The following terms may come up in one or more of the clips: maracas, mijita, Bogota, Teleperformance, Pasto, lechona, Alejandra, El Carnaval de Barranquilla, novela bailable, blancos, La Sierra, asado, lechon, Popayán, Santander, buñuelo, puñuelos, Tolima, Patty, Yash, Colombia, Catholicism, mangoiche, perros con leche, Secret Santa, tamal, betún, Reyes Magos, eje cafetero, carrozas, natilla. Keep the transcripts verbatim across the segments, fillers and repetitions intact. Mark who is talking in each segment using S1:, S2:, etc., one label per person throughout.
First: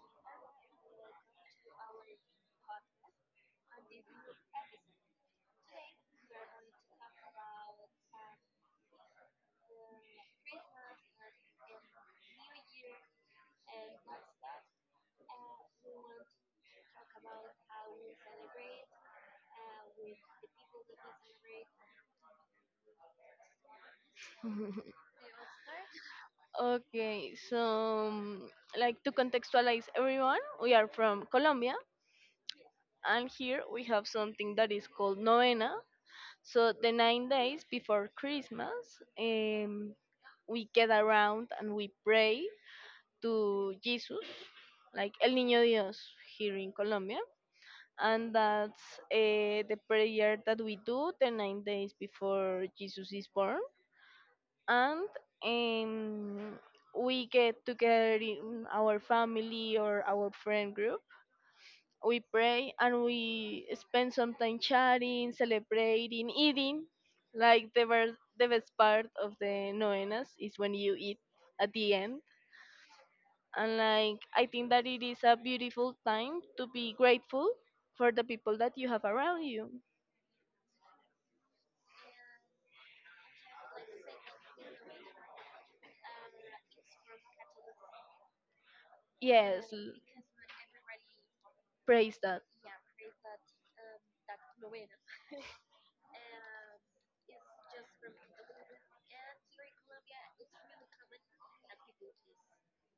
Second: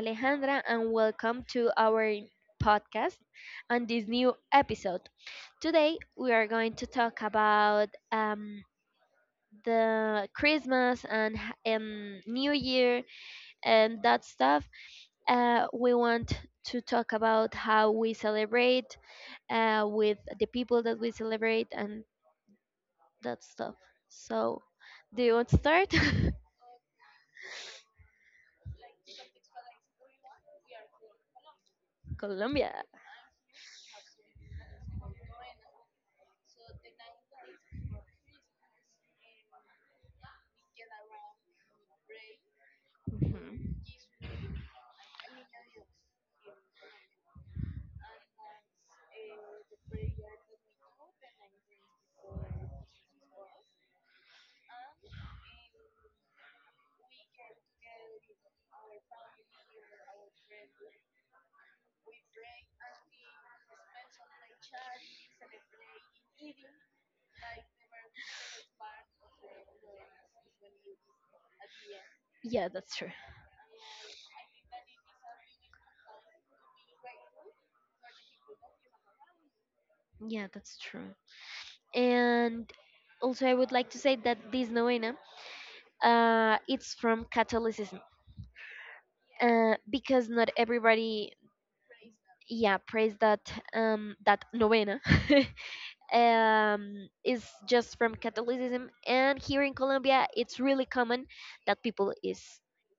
S1: Alejandra, and welcome to our podcast and this new episode. Today we are going to talk about um, the Christmas and h- um, New Year and that stuff. Uh, we want to talk about how we celebrate uh, with the people that we celebrate and that stuff. So, do you want to start?
S2: Okay, so um, like to contextualize everyone, we are from Colombia,
S1: Colombia.
S2: and here we have something that is called novena. So the nine days before Christmas, um, we get around and we pray to
S1: Mhm.
S2: Jesus, like El Niño Dios here in Colombia, and that's uh, the prayer that we do the nine days before Jesus is born and um, we get together in our family or our friend group. We pray and we spend some time chatting, celebrating, eating. Like the, ver- the best part of the novenas is when you eat at the end.
S1: Yeah, that's true.
S2: And like I think that it is a beautiful time to be grateful for the people that you have around you.
S1: Yeah, that's true. And also, I would like to say that this novena, uh, it's from Catholicism,
S2: Yes,
S1: uh,
S2: l-
S1: because not everybody,
S2: praise that.
S1: yeah, prays that um that novena, um, is just from Catholicism. And here in Colombia, it's really common that people is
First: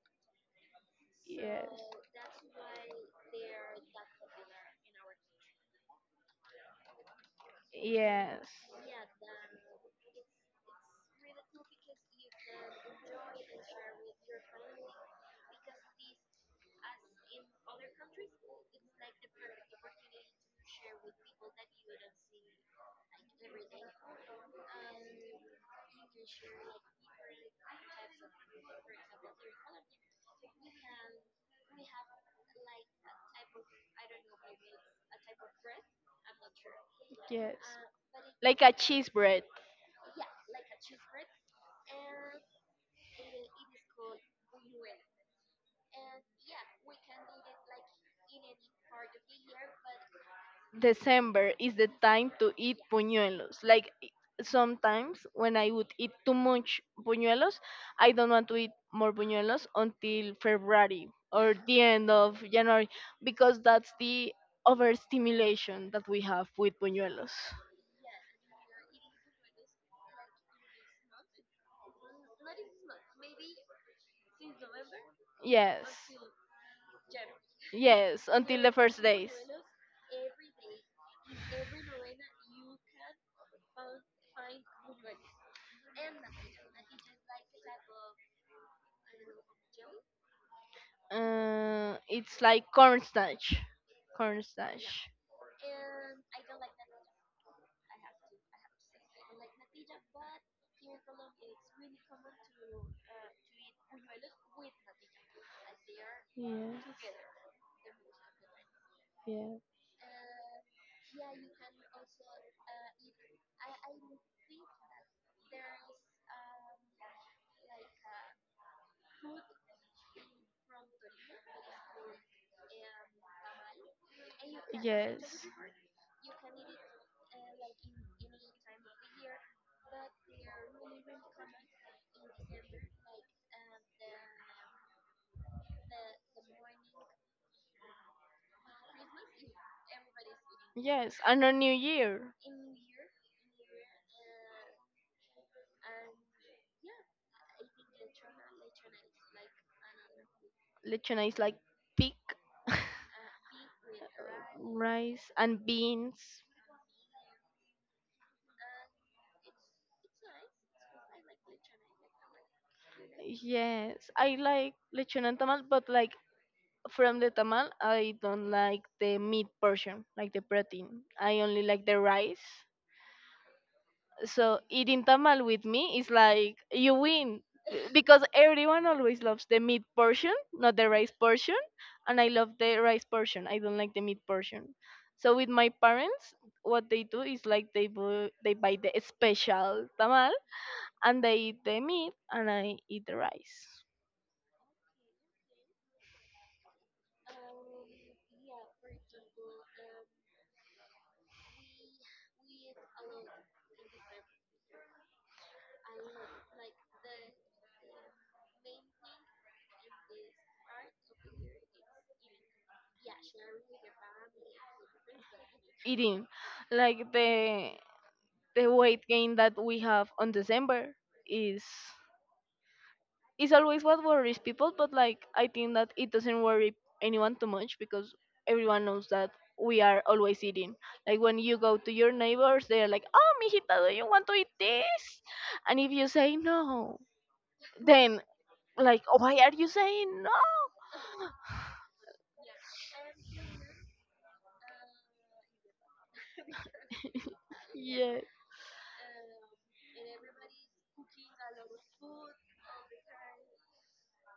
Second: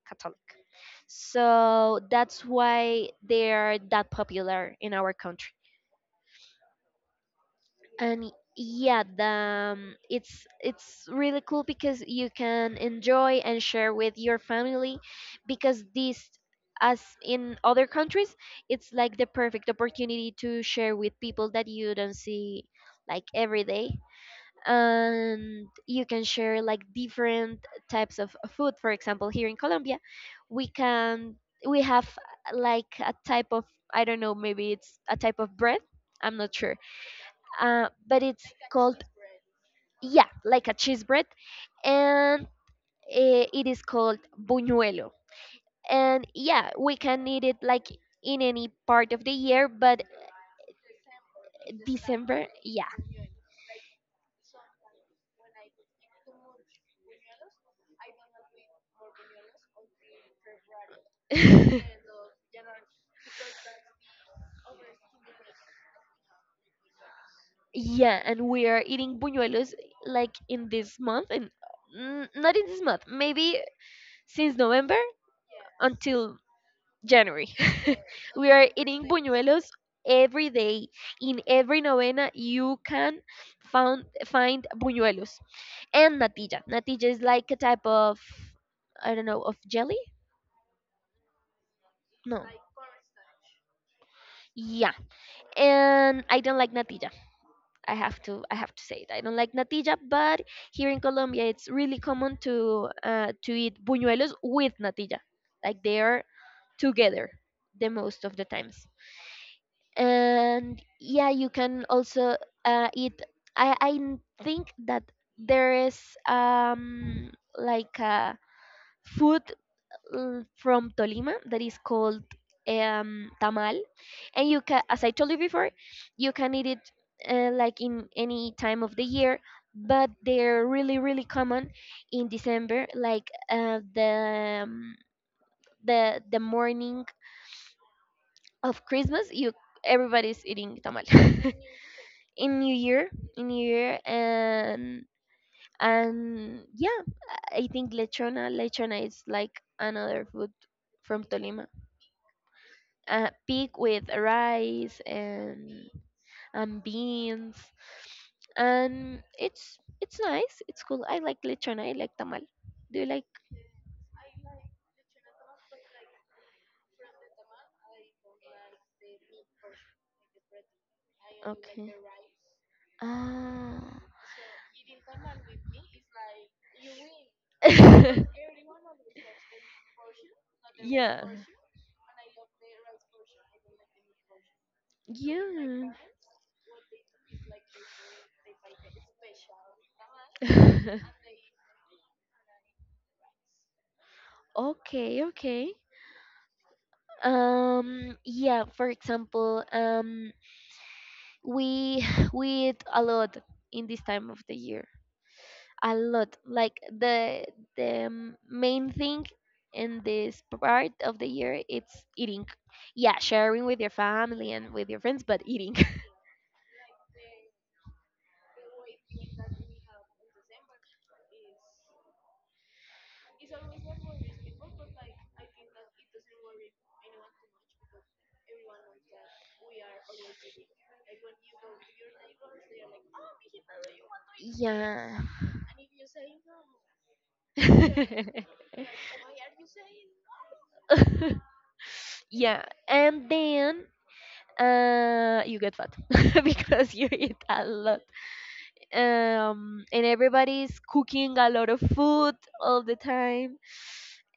S1: Catholic.
S2: Yes.
S1: So that's why they are that popular in our country. And
S2: Yes.
S1: yeah, the, um, it's it's really cool because you can enjoy and share with your family because this, as in other countries, it's like the perfect opportunity to share with people that you don't see like every day, and you can share like different types of food. For example, here in Colombia, we can we have uh, like a type of, I don't know, maybe it's a type of bread, I'm not sure,
S2: Yes.
S1: uh, but it's
S2: Like a
S1: called,
S2: cheese bread.
S1: yeah, like a cheese bread. And eh, it is called buñuelo, and yeah, we can eat it like in any part of the year but
S2: December is the time
S1: December.
S2: to eat
S1: Yeah.
S2: puñuelos. Like i- sometimes when I would eat too much puñuelos, I don't want to eat more puñuelos until February or the end of January because that's the overstimulation that we have with puñuelos.
S1: Yeah, and we are eating buñuelos like in this month and n- not in this month, maybe since November
S2: Yes.
S1: until January.
S2: Yes,
S1: We
S2: until
S1: are
S2: the first
S1: eating
S2: days.
S1: buñuelos every day. In every novena, you can found, find buñuelos and natilla. Natilla is like a type of, I don't know, of jelly?
S2: Uh, it's
S1: No.
S2: like cornstarch.
S1: Yeah,
S2: Cornstarch.
S1: and I don't like natilla. I have to I have to say it. I don't like natilla, but here in Colombia it's really common to uh, to eat buñuelos with natilla. Like they are
S2: Yeah.
S1: together the most of the times.
S2: Yeah.
S1: And yeah, you can also uh, eat. I I n- think that there is um like a food uh, from Tolima that is called um tamal, and you can,
S2: Yes.
S1: as I
S2: Yes.
S1: told you before, you can eat it uh, like in any time of the year but they're really really common in December. Like uh, the um, the the morning of Christmas, you everybody's eating tamal.
S2: Yes. And on New Year.
S1: in new year in new year, and and yeah, I think lechona lechona is like another food
S2: Lechona
S1: from
S2: is like
S1: Tolima,
S2: pig,
S1: uh, pig with rice
S2: rice, and
S1: and
S2: beans.
S1: and beans. And it's it's nice. It's cool. I like lechon. I like tamal. Do you like?
S2: Yes, I like lechona and tamal, but like from the tamal, I don't like the meat portion, like the protein. I only like
S1: Okay.
S2: the rice.
S1: Ah.
S2: So eating tamal with me is like you win because everyone always loves the meat portion, not the rice
S1: Yeah.
S2: portion, and I love the rice portion. I don't like the meat portion. So with my
S1: Yeah.
S2: parents, what they do is like they bu- they buy the special tamal and they eat the meat and I eat the rice.
S1: Okay. Okay. Um. Yeah. For example, um, we we eat a lot in this time of the year. A lot. Like the the m- main thing in this part of the year, it's eating. Yeah, sharing with your family and with your friends, but eating.
S2: Eating like the the weight gain that we have on December is it's always what worries people, but like I think that it doesn't worry anyone too much because everyone knows that we are always eating. Like when you go to your neighbors, they're like, "Oh, mijita, do you want to eat
S1: Yeah.
S2: this?" And if you say no, then like, "Oh, why are you saying no?"
S1: Yeah, and then uh you get fat because you eat a lot.
S2: Yeah.
S1: um and everybody's cooking a lot of food all the time,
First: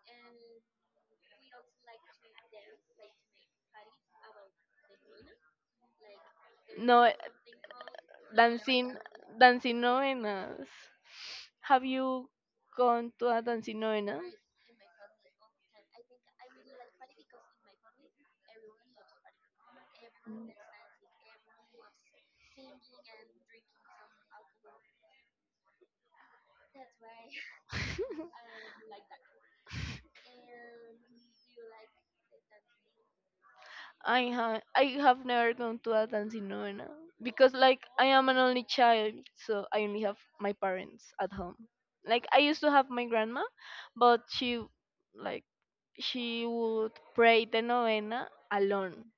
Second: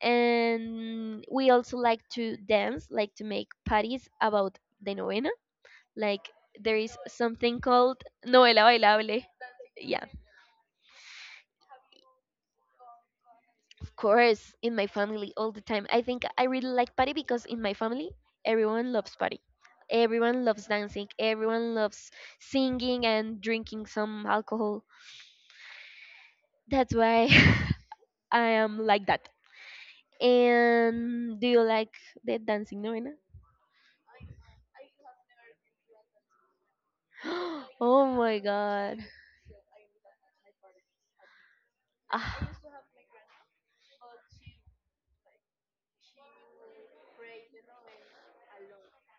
S1: and we also like to dance, like to make parties about the novena. Like there is
S2: No, eh,
S1: something called novela
S2: dancing,
S1: bailable,
S2: dancing
S1: yeah,
S2: novenas. Have you gone to a dancing
S1: of
S2: novena?
S1: course. In my family, all the time, I think I really like party because in my family everyone loves party, everyone loves dancing, everyone loves singing and drinking some alcohol. That's why I am like that. And do you like the dancing novena?
S2: I have I have never gone to a dancing novena because like I
S1: Oh
S2: am an
S1: my
S2: only
S1: god.
S2: child, so I only have my parents at home. Like
S1: Ah,
S2: I used to have my grandma, but she like she would pray the novena alone.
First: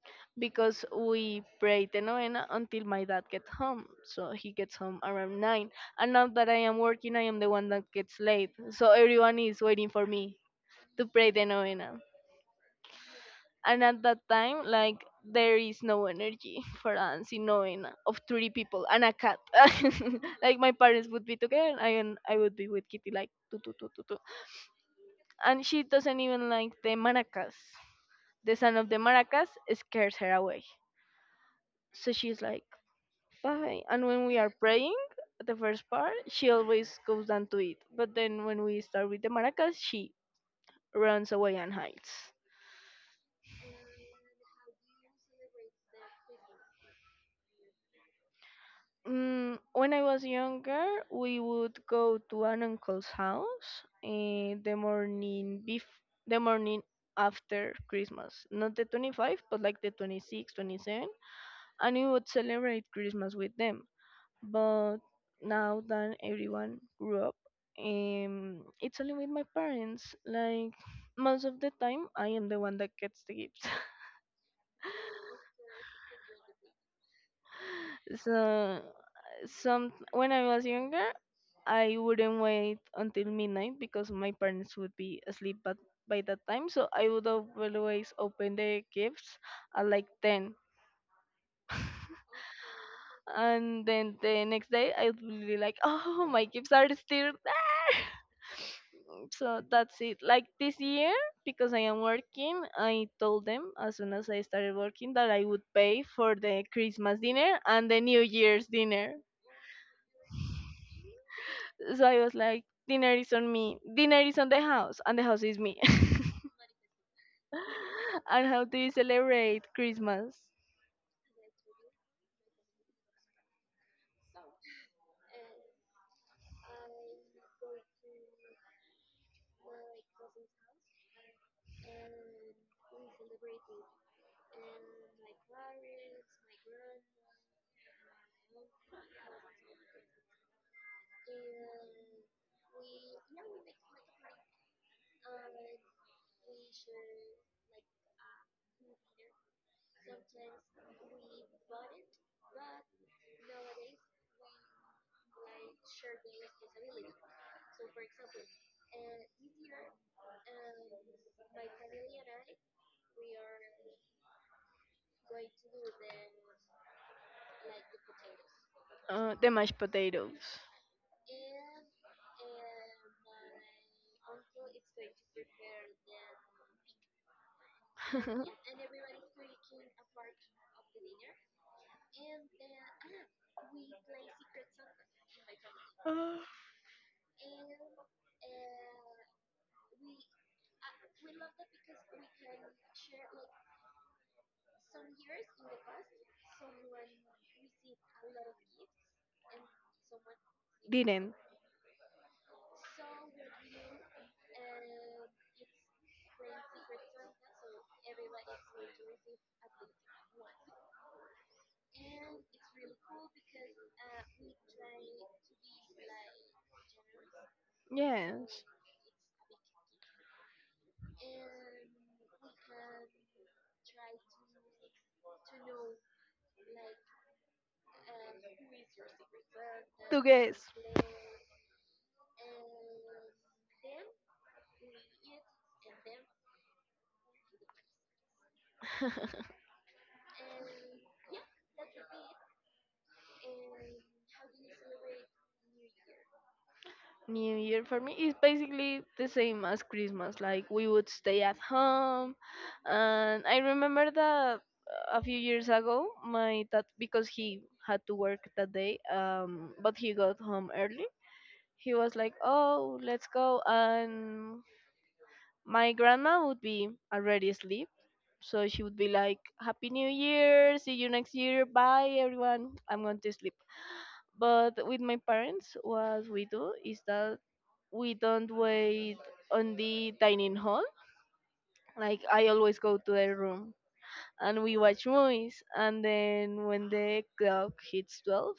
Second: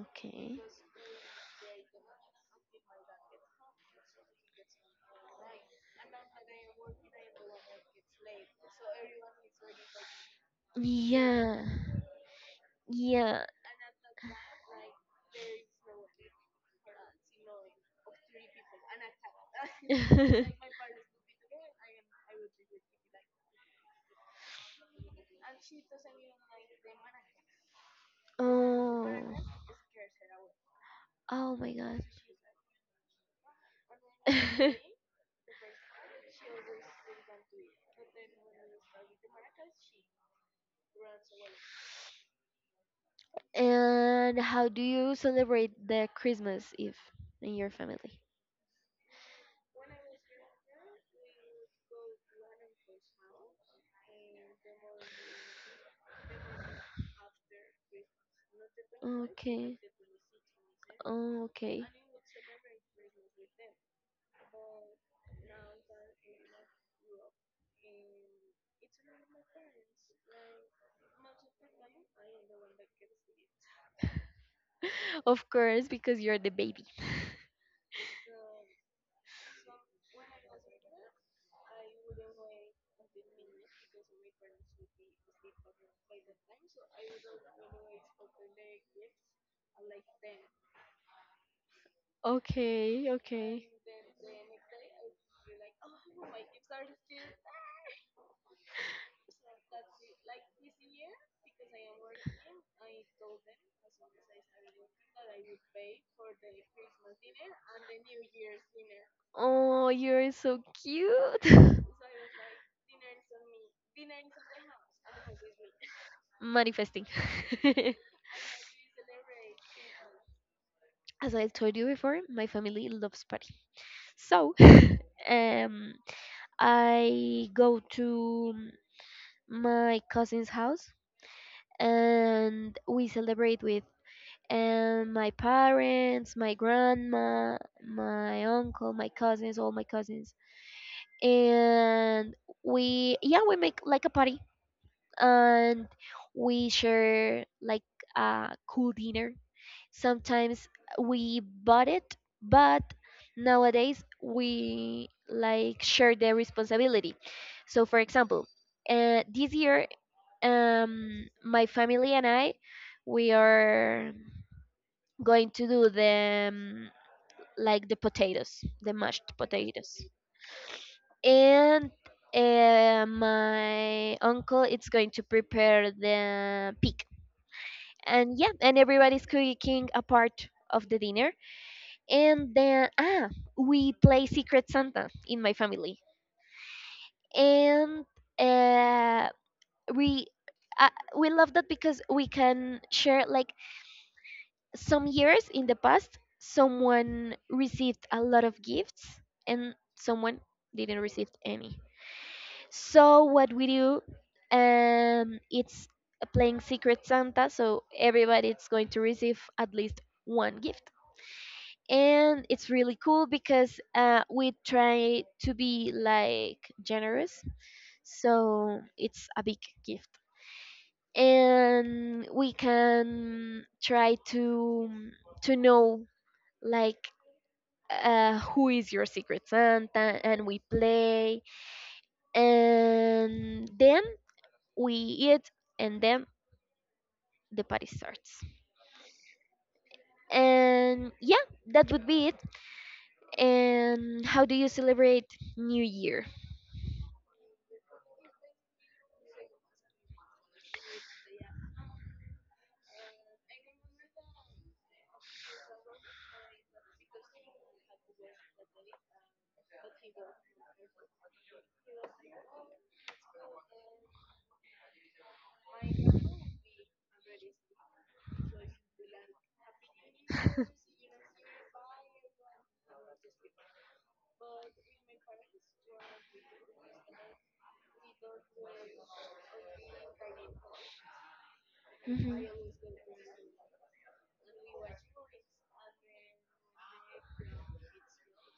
S1: okay.
S2: Because we pray the novena until my dad gets home. So he gets home around nine. And now that I am working, I am the one that gets late. So everyone is waiting for me to pray the
S1: Yeah.
S2: novena.
S1: Yeah.
S2: And at that time, like, there is no energy for dancing novena of three people and a cat. Like, my parents would be together and I and I would be with Kitty, like, tu tu tu tu tu. And she doesn't even like the maracas. The sound of the
S1: Oh.
S2: maracas scares her away.
S1: Oh my god.
S2: So she's like, bye. And when we are praying, the first part, she always goes down to it. But then when we start with the maracas, she runs away and hides.
S1: And how do you celebrate the Christmas Eve in your family?
S2: Mm, when I was younger, we would go to an uncle's house in the morning bef- the morning after Christmas. Not the twenty-fifth, but
S1: Okay.
S2: like the twenty-sixth, twenty-seventh.
S1: Oh, okay.
S2: And we would celebrate Christmas with them. But now that everyone grew up, um it's only with my parents. Like most of the time I am the one that gets the gifts.
S1: Of course, because you're the baby.
S2: So, some when I was younger, I wouldn't wait until midnight because my parents would be asleep but by that time, so I would always open the gifts at like ten,
S1: Okay, okay.
S2: and then the next day I would be like, oh, my gifts are still there. So that's it. Like this year, because I am working, I told them as soon as I started working that I would pay for the Christmas dinner and the New Year's dinner.
S1: Oh, you're so cute.
S2: So I was like, dinner is on me, dinner is on the house, and the house is me.
S1: Manifesting.
S2: And how do you celebrate Christmas?
S1: As I told you before, my family loves party. So, um, I go to my cousin's house, and we celebrate with and my parents, my grandma, my uncle, my cousins, all my cousins. And we, yeah, we make like a party, and we share like a cool dinner. Sometimes we bought it, but nowadays we like share the responsibility. So for example, uh, this year, um my family and I, we are going to do the um, like the potatoes the
S2: Uh,
S1: mashed
S2: the mashed
S1: potatoes,
S2: potatoes.
S1: and uh, my uncle is going to prepare the pig. And yeah, and everybody's cooking a part of the dinner. And then ah we play Secret Santa in my family.
S2: Uh,
S1: And uh, we uh, we love that because we can share, like, some years in the past, someone received a lot of gifts and someone didn't receive
S2: Didn't.
S1: any. So what we do, um, it's playing Secret Santa. So everybody is going to receive at least one gift, and it's really cool because uh, we try to be like generous.
S2: Yes.
S1: So it's a big gift, and we can try to to know, like, uh, who is your secret santa,
S2: To
S1: and
S2: guess.
S1: we play, and then we eat, and then the party starts. And yeah, that would be it. And how do you celebrate New Year?
S2: New Year for me is basically the same as Christmas. Like we would stay at home, and I remember that uh, a few years ago, my dad, because he had to work that day, um, but he got home early. He was like, "Oh, let's go," and my grandma would be already asleep, so she would be like, "Happy New Year! See you next year! Bye, everyone! I'm going to sleep." But with my parents, what we do is that we don't wait on the dining hall. Like I
S1: Mhm.
S2: always go to their room and we watch movies. And then when the clock hits twelve,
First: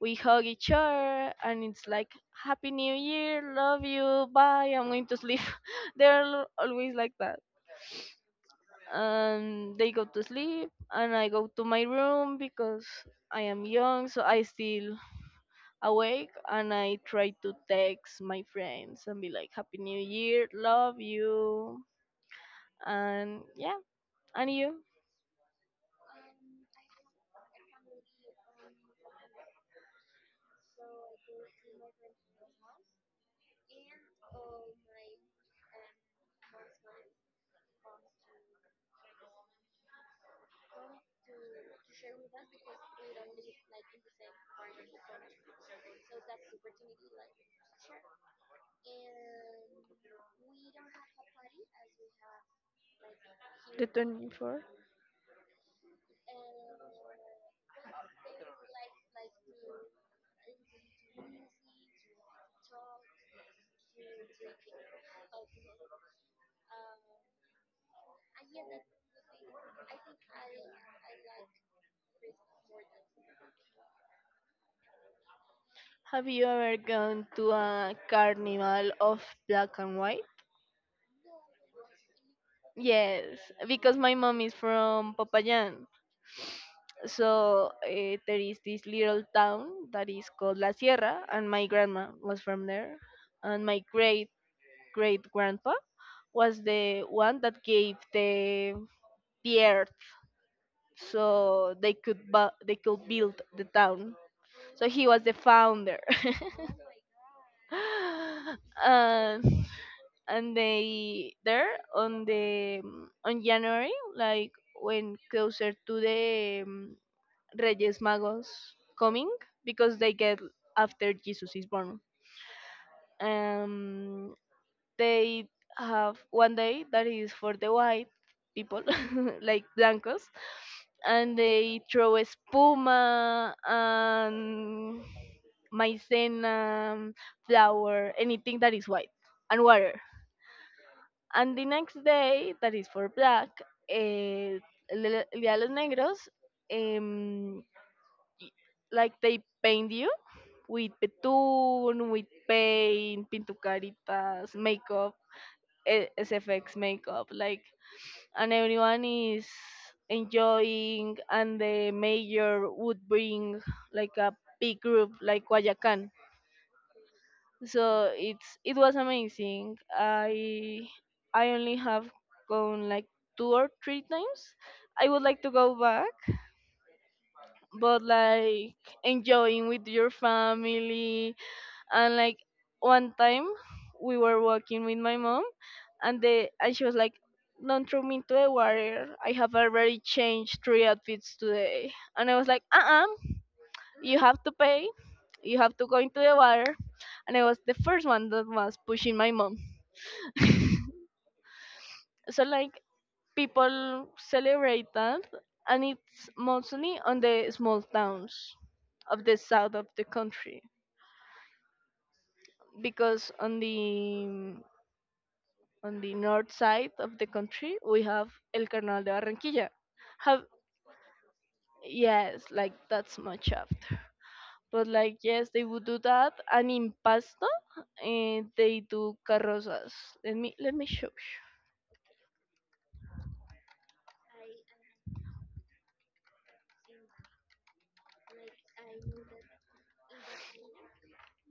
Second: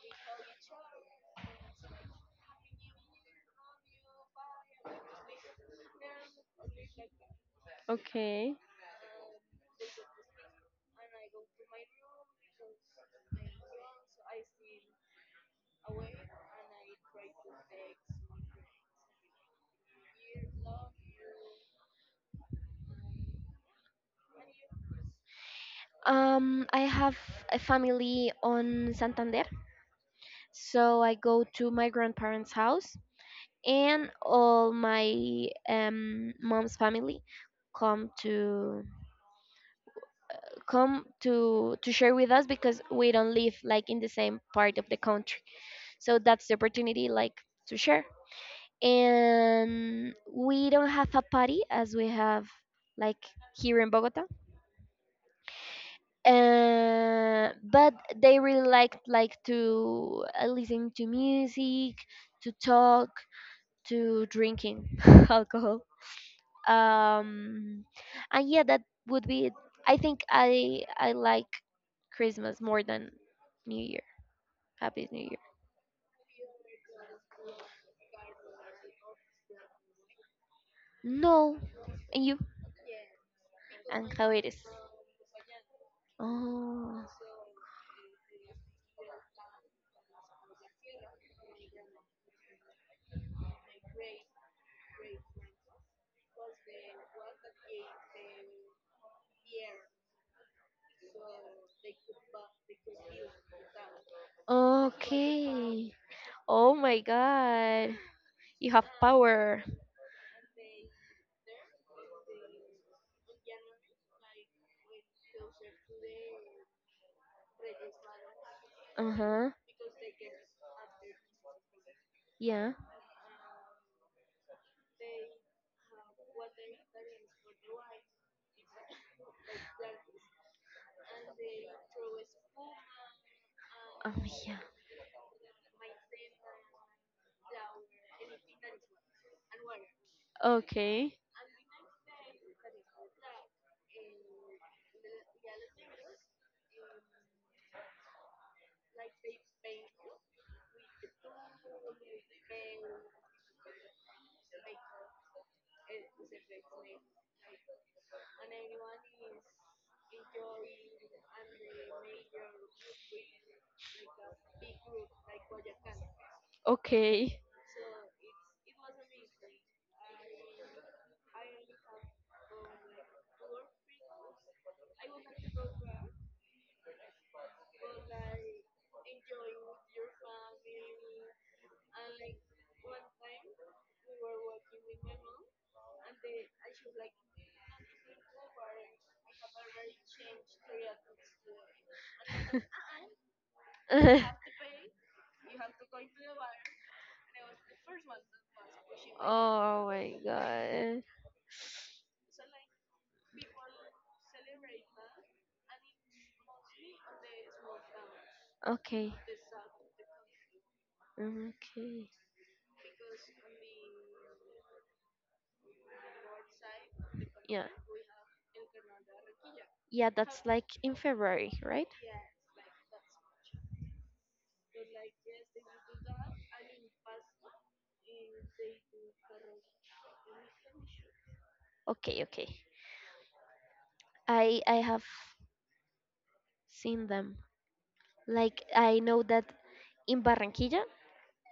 S2: we hug each other and it's like, Happy New Year, love you, bye, I'm going to sleep. They're al- always like that.
S1: Okay.
S2: And they go to sleep and I go to my room because I am young, so I still awake and I try to text my friends and be like, Happy New Year, love you. And yeah, and you?
S1: Um, I have a family on Santander, so I go to my grandparents' house, and all my um, mom's family come to, come to to share with us because we don't live like in the same part of the country. So that's the opportunity, like, to share, and we don't have a party as we have, like, here
S2: The
S1: in Bogota,
S2: twenty-fourth?
S1: uh, but they really like like to uh, listen to music, to talk, to drinking alcohol. Um and yeah, that would be it. I think i i like Christmas more than New Year. Happy New Year.
S2: Have you ever gone to a carnival of black and white?
S1: No. And you?
S2: Yes, because
S1: And
S2: my
S1: how
S2: mom
S1: it
S2: is
S1: is?
S2: from Popayán.
S1: Oh,
S2: So uh, there is this little town that is called La Sierra, and my grandma was from there, and my great great grandpa was the one that gave the the earth so they could bu- they could build the town. So he was the
S1: okay.
S2: founder.
S1: Oh my god, you have
S2: and
S1: power.
S2: and they there on the um, on January, like when closer to the um, Reyes Magos coming,
S1: Uh-huh.
S2: because they get after Jesus is born.
S1: Yeah.
S2: Um they have one day that is for the white people, like blancos, and they throw espuma
S1: Oh.
S2: and
S1: Yeah.
S2: maizena, flour, anything that is white, and water.
S1: Okay,
S2: And the next day, that is for black, eh, el Día los Negros, em, like they paint you with betún, with paint, pintucaritas, makeup, eh, S F X makeup, like, and everyone is enjoying, and the mayor would bring like a big group like Guayacan.
S1: okay.
S2: So it's it was amazing. I I only have gone like two or three times. I would like to go back, but like, enjoying with your family and like one time we were walking with my mom, and they, and she was like, don't throw me into the water, I have already changed three outfits today. And I was like, uh-uh, you have to pay, you have to go into the water. And I was the first one that was pushing my mom.
S1: Oh my god.
S2: So like, people celebrate that, and it's mostly on the small towns
S1: Okay.
S2: of the south of the country,
S1: Mm, okay.
S2: because on the on the north side of the
S1: Yeah.
S2: country we have El Carnaval de Barranquilla.
S1: Yeah, that's
S2: Have
S1: like in February, right?
S2: Yes, like that's much after. But like yes, they would do that, and in Pasto, eh, they do carrozas. Let me let me show
S1: Okay, okay. I I have seen them. Like I know that in Barranquilla,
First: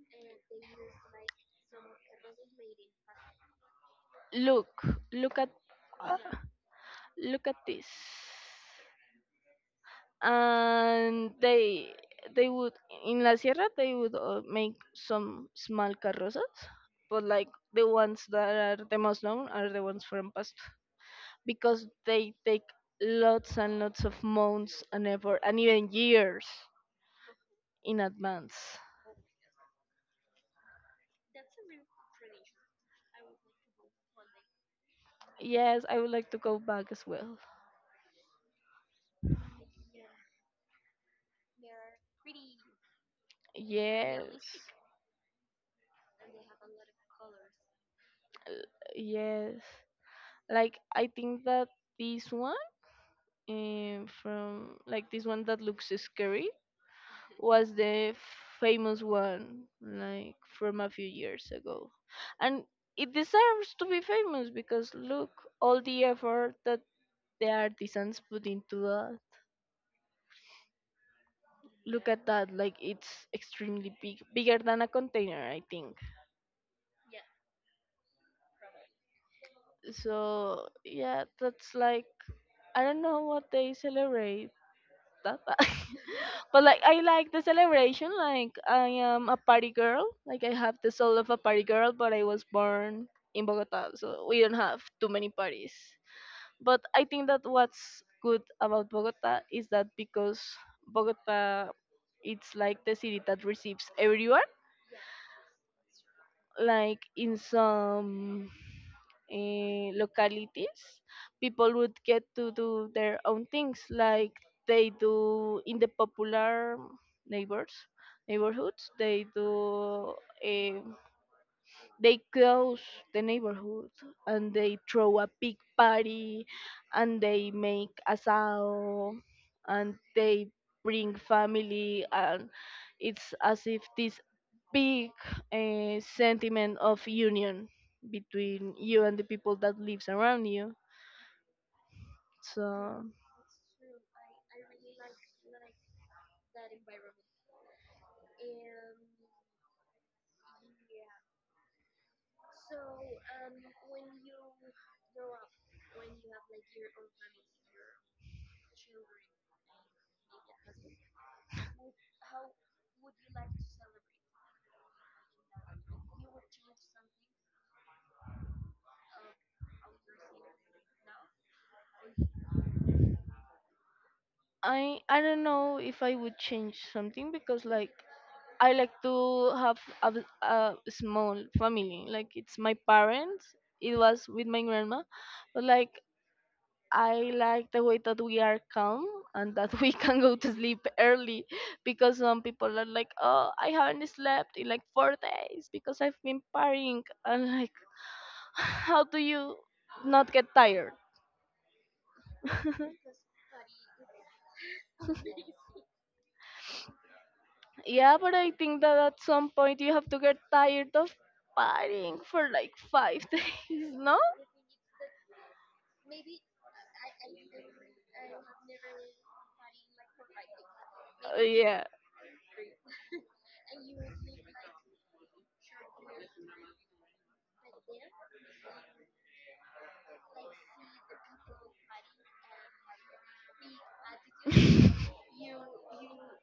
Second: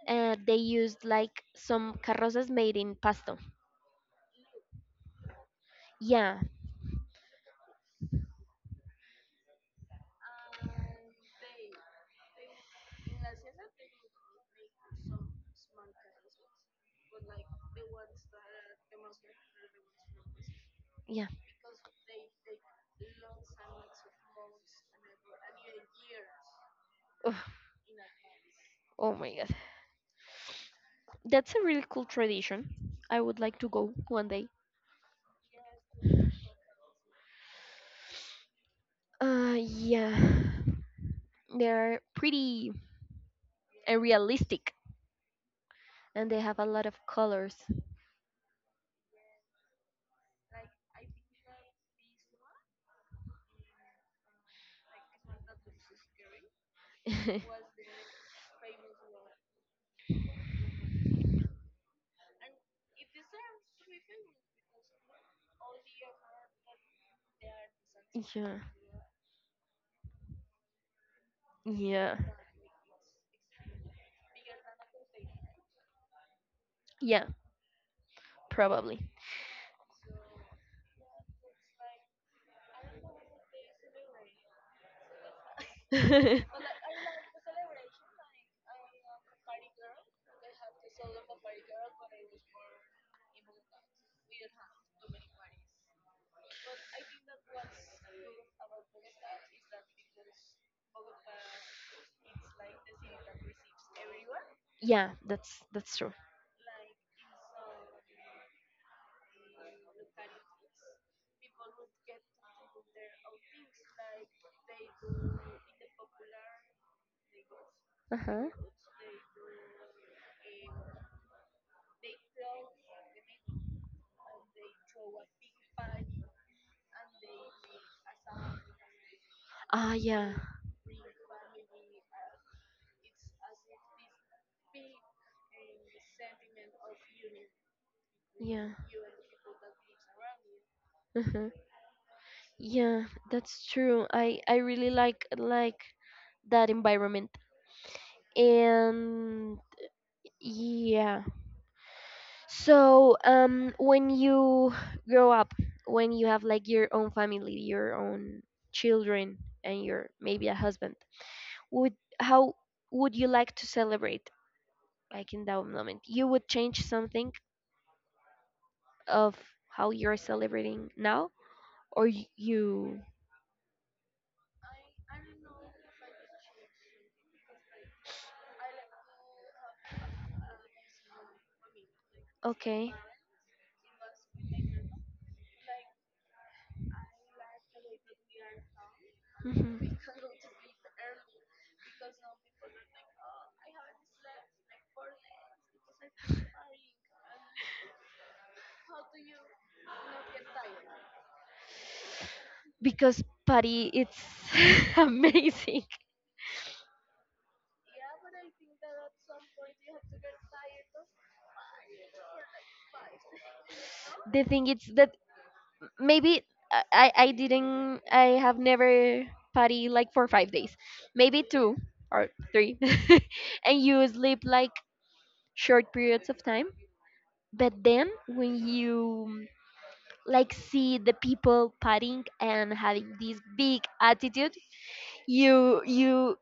S1: uh, they used like some carrozas made in Pasto.
S2: you. Look, look at, ah,
S1: Yeah,
S2: look at this. And they they would, in La Sierra they would uh, make some small carrozas, but like the ones that are the most known are the ones from Pasto,
S1: yeah.
S2: because they take lots and lots of months and effort and even years
S1: Ugh,
S2: in advance.
S1: oh my god. That's a really cool tradition. I would like to go one day.
S2: Yes, I would like to go back as well.
S1: Uh yeah. They're pretty and
S2: Yes,
S1: realistic, and they have a lot of colors.
S2: yes. Like I think that this one, um, from like this one that looks scary,
S1: Yeah.
S2: was the famous one like from a few years ago, and it deserves to be famous because look all the effort that the artisans put into that. Look
S1: Yeah.
S2: at that, like it's extremely big, bigger than a container I think.
S1: Yeah, probably.
S2: So yeah, that's like, I don't know what they celebrate that.
S1: Yeah,
S2: But like I like the celebration. Like I am a party girl. Like I have the soul of a party girl, but I was born in Bogota, so we don't have too many parties. But I think that what's good about Bogota is that, because Bogota, it's like the city that receives everyone.
S1: that's that's true.
S2: Like in some eh, localities, people would get to do their own things like they do in the popular neighbors
S1: Uh-huh.
S2: neighborhoods. They do eh, they close the neighborhood and they throw a big party and they make asado and
S1: Ah, yeah.
S2: they bring family, and it's as if this big uh, sentiment of union
S1: Yeah.
S2: between you and the people that lives around you.
S1: Uh-huh.
S2: So
S1: Yeah, that's true. I I really like like that environment. And yeah, so um when you grow up, when you have, like, your own family, your own children, and your maybe a husband, would how would you like to celebrate? Like, in that moment you would change something of how you're celebrating now, or y- you?
S2: I I don't know if I would change something because like I like to have a, v- a small family. Like it's my
S1: Okay.
S2: parents. It was with my grandma, but like I like the way that we are calm and that we
S1: Mhm.
S2: can go to sleep early, because some people are like, oh, I haven't slept in like four days because I've been partying and like, how do you not get tired?
S1: Because Patty, it's amazing.
S2: Yeah, but I think that at some point you have to get tired of partying for like five days, no?
S1: The thing is that maybe I, I I didn't, I have never party like for five days,
S2: Uh,
S1: maybe two
S2: yeah.
S1: or three. And you sleep like short periods of time. But then when you like see the people partying and having this big attitude, you you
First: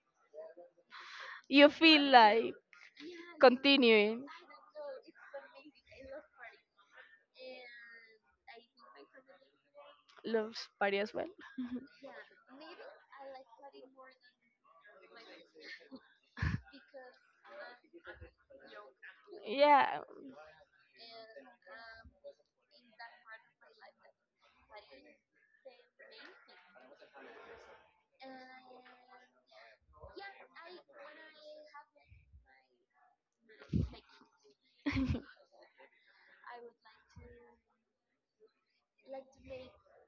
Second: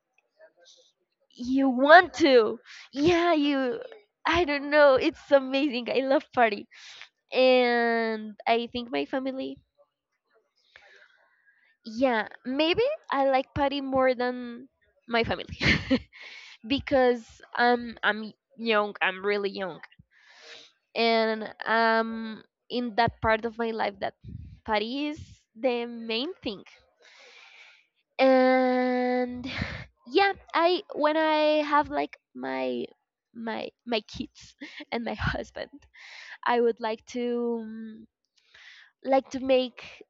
S2: You
S1: you
S2: feel
S1: want
S2: like
S1: to, yeah, you
S2: continuing.
S1: I don't know, it's amazing. I love party, and I think my family,
S2: Loves party as well.
S1: yeah, maybe I like party more than my family. Because i'm i'm young, I'm really young.
S2: Yeah.
S1: And um in that part of my life, that party is the main thing. And yeah, I when I have, like, my my my kids and my husband, I would like to, um, like, to make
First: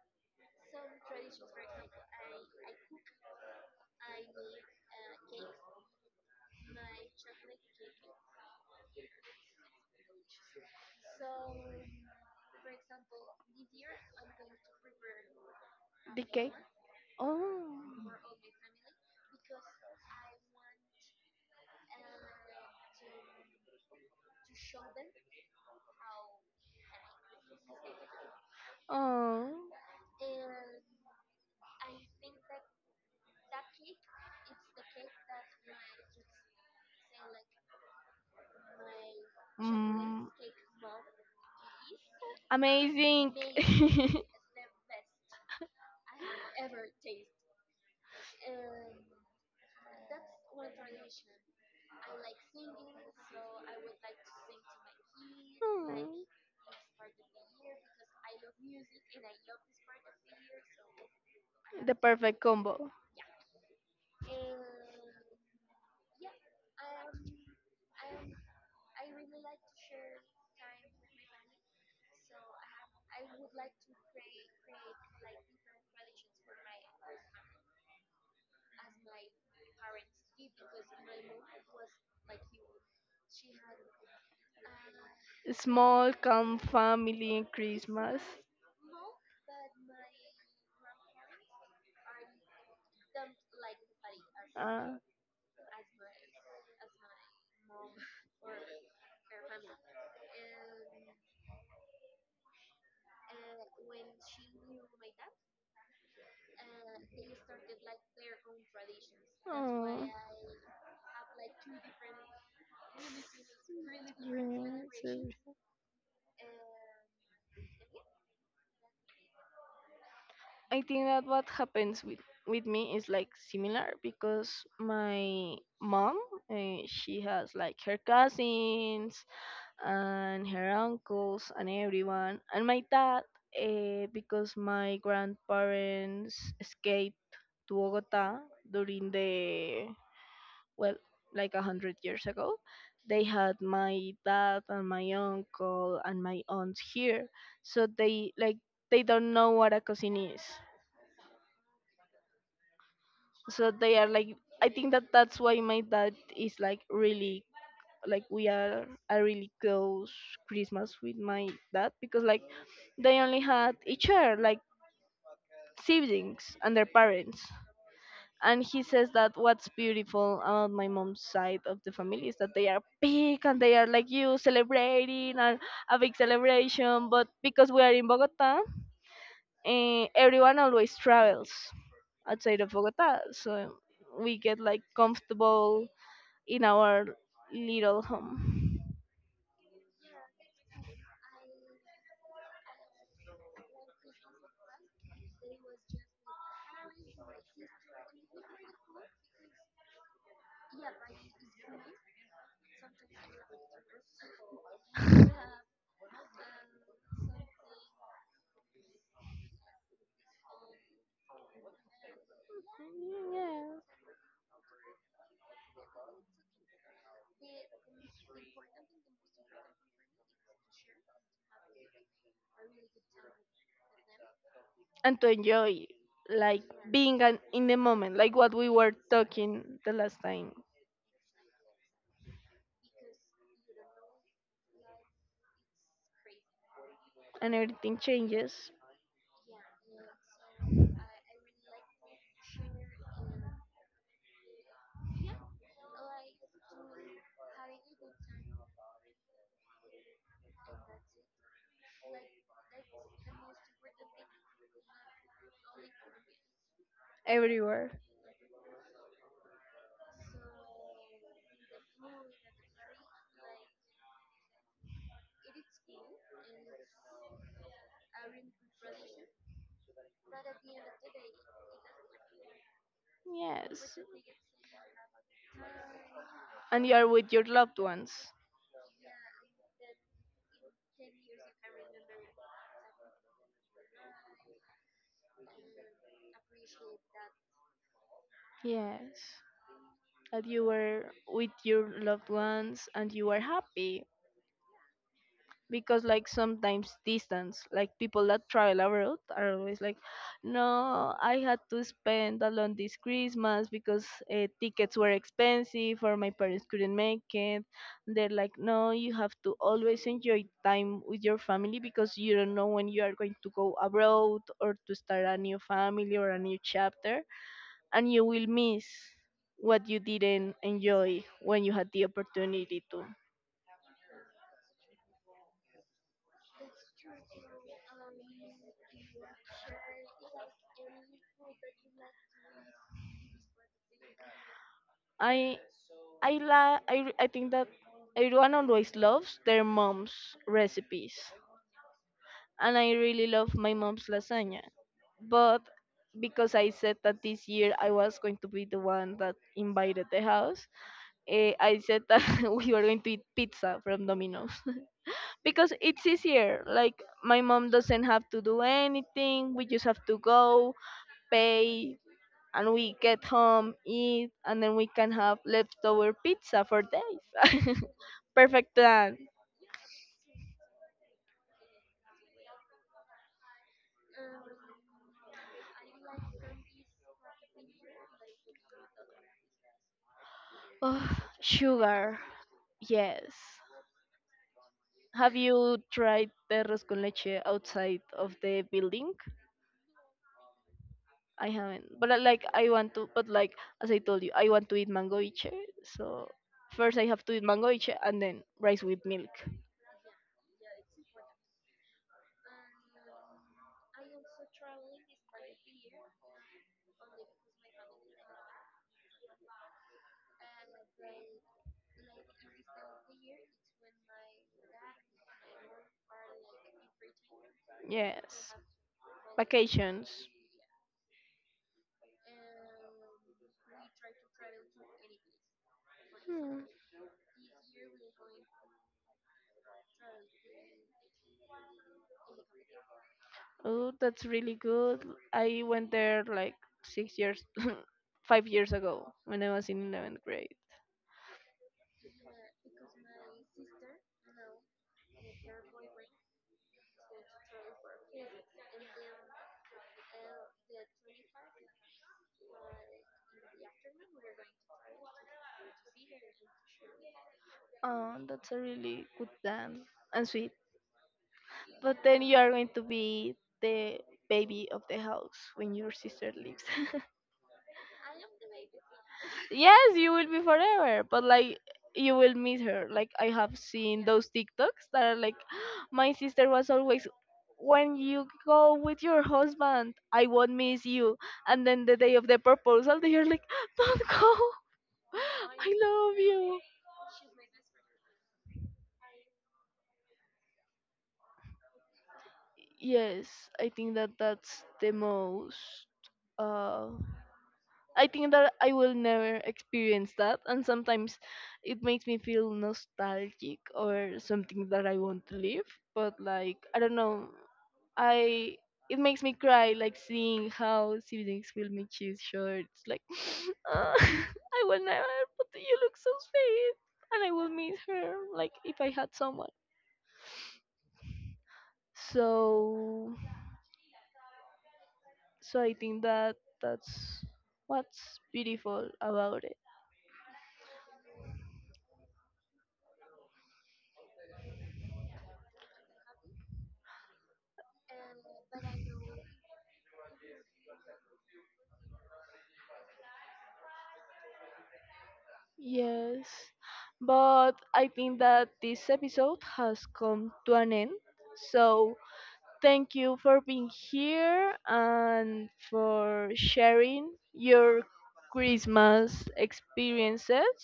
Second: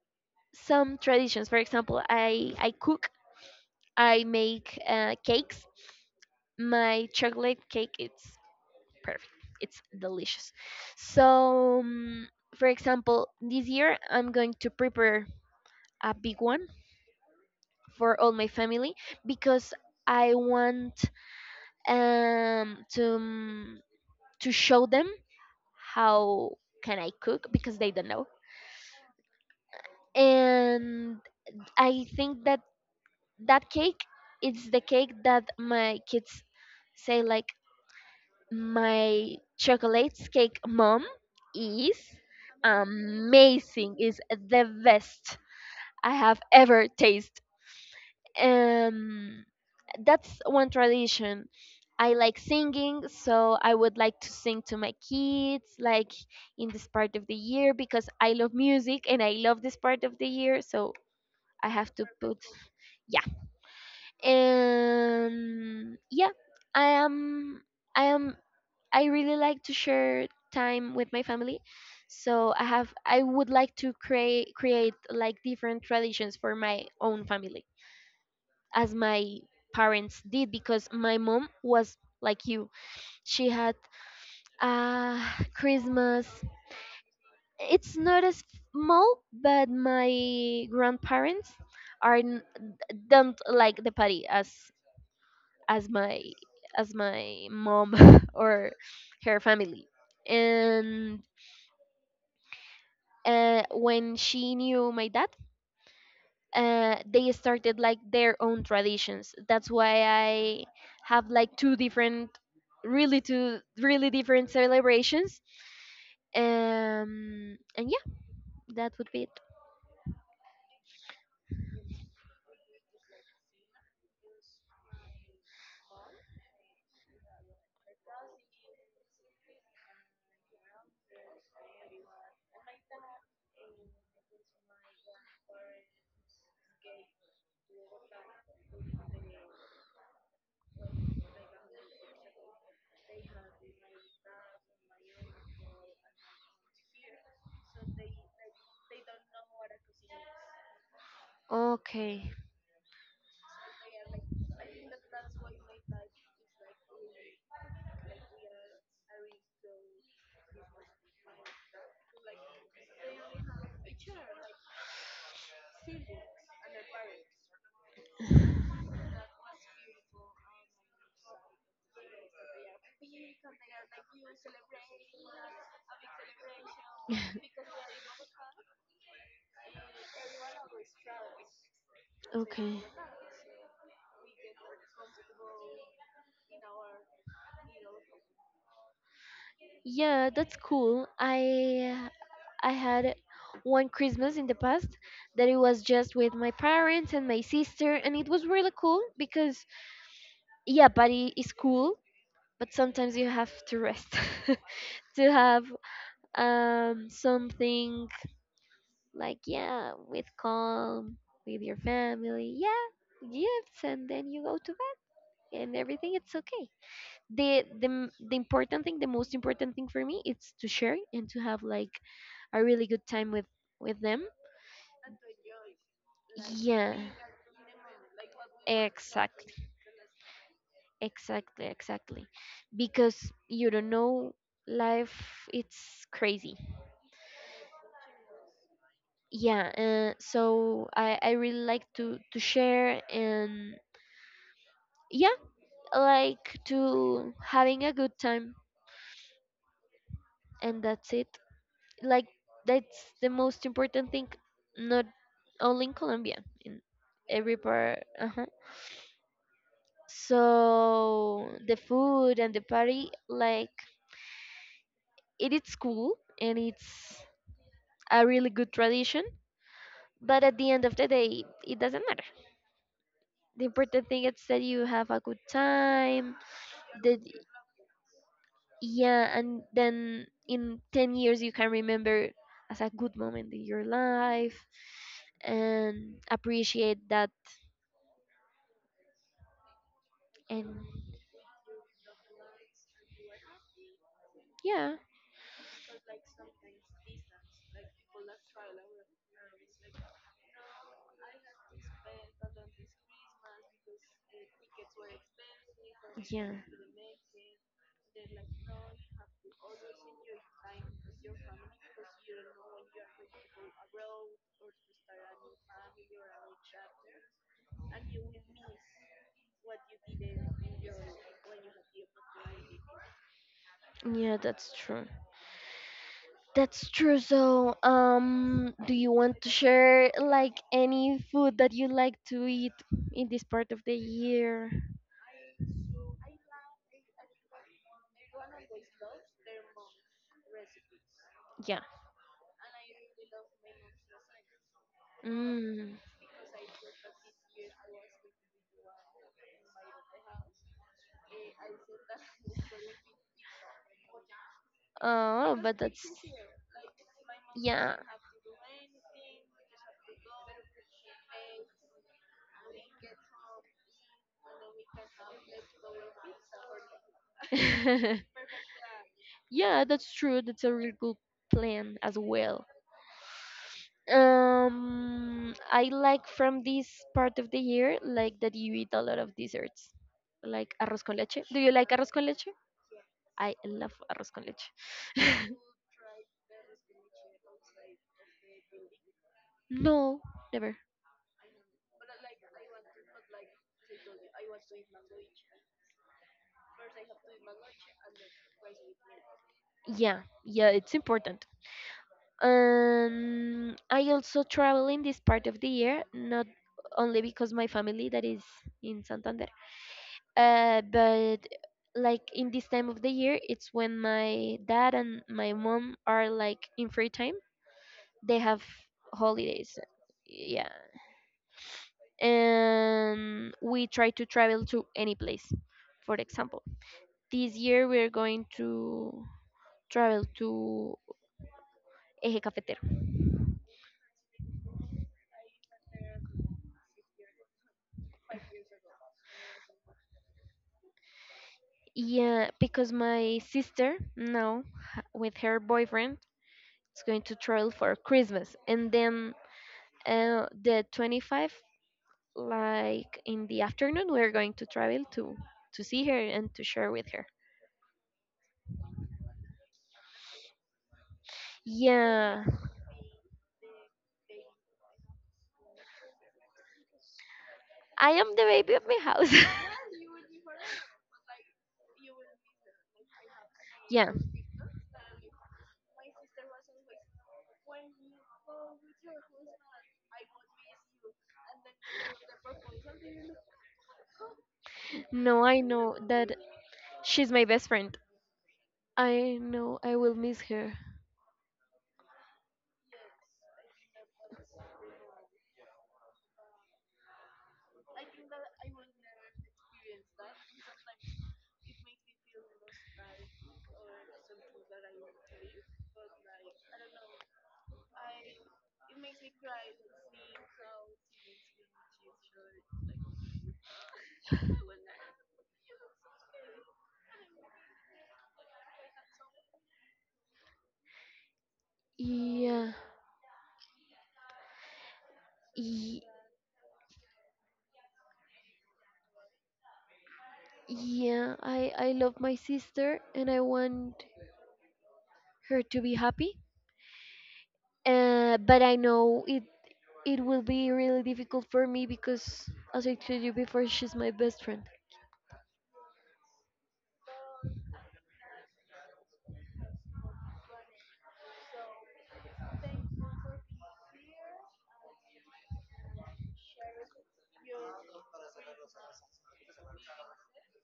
S1: some traditions. For example, i i cook, I make uh, cakes. My chocolate cake, it's perfect, it's delicious. So, um, for example, this year I'm going to prepare a big
S2: Decay.
S1: one
S2: Oh.
S1: for all my family, because I want, um to mm, to show them how can I cook, because they don't know.
S2: Oh.
S1: And I think that that cake, it's the cake that my kids say, like, "My
S2: Mm.
S1: chocolate cake, mom, is
S2: Amazing.
S1: amazing, is the best I have ever tasted." um that's one tradition. I like singing, so I would like to sing to my kids,
S2: Hmm,
S1: like, in this part of the year, because I love music and I love this part of the year, so I have
S2: The
S1: to put,
S2: perfect combo.
S1: yeah. And yeah, i am i am i really like to share time with my family. So i have I would like to create create like different traditions for my own family, as my parents did, because my mom was like you. She had uh,
S2: Small,
S1: Christmas.
S2: calm family in
S1: It's
S2: Christmas.
S1: not as small, but my grandparents are n- don't like the party as
S2: Uh,
S1: as my as my mom or her family. And uh, when she knew my dad, uh, they started like their own traditions. That's why
S2: oh.
S1: I have like two different, really two really different
S2: Yeah, so-
S1: celebrations. Um, and yeah, that would be it.
S2: I think that what happens with with me is like similar because my mom uh, she has like her cousins and her uncles and everyone, and my dad uh, because my grandparents escaped to Bogota during the, well, like a hundred years ago, they had my dad and my uncle and my aunt here, so they, like, they don't know what a cousin is.
S1: Okay.
S2: So they are like, I think that that's why my dad is like really, like, we are a really close Christmas with my dad because like they only had each other, like siblings and their parents. And he says that what's beautiful about my mom's side of the family is that they are big and they are like you, celebrating and a big celebration. But because we are in Bogota, eh, everyone always travels outside of
S1: Okay.
S2: Bogota, so we get like comfortable in our little home.
S1: Yeah, that's cool. I I had one Christmas in the past that it was just with my parents and my sister, and it was really cool because, yeah, party is cool, but sometimes you have to rest to have, um, something like, yeah, with calm, with your family, yeah,
S2: Yeah.
S1: gifts, and then you go to bed and everything, it's okay. The, the m- the important thing, the most important thing for me, it's to share and to have like a really good time with with them,
S2: And to enjoy, like,
S1: yeah.
S2: being an, in the moment, like what we were
S1: Exactly,
S2: talking the last time.
S1: exactly, exactly. Because you don't know, life, it's crazy.
S2: And everything changes.
S1: Yeah, uh, so I, I really like to, to share, and yeah, like to having a good time, and that's it. Like that's the most important thing, not only in Colombia, in every
S2: Everywhere.
S1: part. Uh-huh. So the food and the party, like, it is cool, and it's a really good tradition. But at the end of the day, it doesn't matter. The
S2: Yes.
S1: important thing is that you have a good time.
S2: And you are
S1: That
S2: with your loved ones.
S1: Yeah, and then in ten years you can remember as a good moment in your life and appreciate that.
S2: Yes, that you
S1: And
S2: were with your loved ones and you were happy.
S1: yeah,
S2: Because like sometimes distance, like people that travel abroad are always like, no, I had to spend alone this Christmas because uh, tickets were expensive or my
S1: yeah,
S2: parents couldn't make it. They're like, no, you have to always enjoy time with your family because you don't know when you are going to go abroad or to start a new family or a new chapter, and you will miss what you didn't enjoy when you had the opportunity to.
S1: yeah, that's true. That's true. So, um, do you want to share like any food that you like to eat in this part of the year?
S2: I I la I I think that everyone always loves their mom's recipes,
S1: Yeah.
S2: and I really love my mom's lasagna. But
S1: Mm.
S2: because I said that this year I was going to be the one that invited the house, eh, I said that we were going to eat pizza from Domino's.
S1: Oh,
S2: Because
S1: but that's,
S2: it's easier. Like my mom
S1: yeah.
S2: doesn't have to do anything. We just have to go, pay, and we get home, eat, and then we can have leftover pizza for days. Perfect plan.
S1: Yeah, that's true. That's a really good plan as well. Um, I like from this part of the year, like that you eat a lot of desserts, like arroz
S2: Oh,
S1: con leche. Do you like arroz
S2: sugar.
S1: con leche?
S2: Yes.
S1: I love arroz con leche.
S2: Have you tried perros con leche outside of the building?
S1: No, never.
S2: I haven't. But I, like, I want to, but like as I told you, I want to eat mangoiche. So first I have to eat mangoiche and then rice with milk.
S1: Yeah, yeah, it's important. Um, I also travel in this part of the year, not only because my family that is in Santander, uh, but like in this time of the year, it's when my dad and my mom are like in free time,
S2: All.
S1: they have holidays.
S2: Vacations.
S1: Yeah. And we try to travel to any place. For example,
S2: Example.
S1: this year we're going to travel to eje cafetero.
S2: Oh, that's really good. I went there like six years, five years ago when I was in eleventh grade.
S1: Yeah, because my sister now, h- with her boyfriend, is going to travel for Christmas. And then uh, the twenty-five, like in the afternoon, we're going to travel to to see her and to share with her,
S2: Oh, that's a really good plan and sweet. But then you
S1: yeah.
S2: are going to be the baby of the house when your sister leaves.
S1: I am the baby of my house.
S2: Yes, you will be forever, but like you will miss her. Like I have seen
S1: Yeah.
S2: those TikToks that are like, my sister was always, when you go with your husband, I won't miss you. And then the day of the proposal, they are like, don't go,
S1: No, I
S2: I
S1: know
S2: love
S1: that
S2: you.
S1: she's my best friend. I know I will miss her.
S2: Yes, I think that that's the most uh I think that I will never experience that, and sometimes it makes me feel nostalgic or something that I want to live. But like I don't know, I it makes me cry like seeing how siblings will make you shorts. Like "Ah, I will never, but you look so sweet, and I will miss her. Like if I had someone.
S1: Yeah.
S2: So so I
S1: Y-
S2: think that that's what's beautiful about it.
S1: yeah, I I love my sister and I want her to be happy. Uh, but I know it it will be really difficult for me because as I told you before, she's my best friend.
S2: Yes, but I think that this episode has come to an end. So thank you for being here and for sharing your Christmas experiences.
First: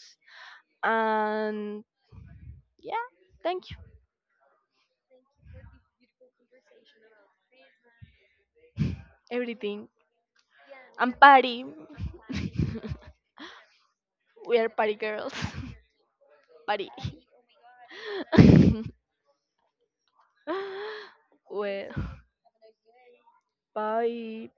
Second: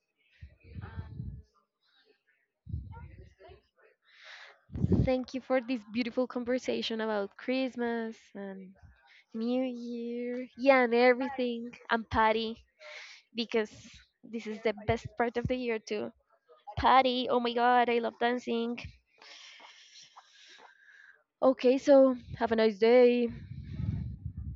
S2: And yeah, thank you.
S1: Thank you for this beautiful conversation about Christmas and New
S2: Everything.
S1: Year. Yeah, and
S2: And party.
S1: everything. I'm Patty. Because this
S2: We
S1: is
S2: are
S1: the
S2: party
S1: best
S2: girls.
S1: part of the year to
S2: Party.
S1: party. Oh my god, I love dancing. Okay,
S2: Well,
S1: so have a nice day.
S2: bye.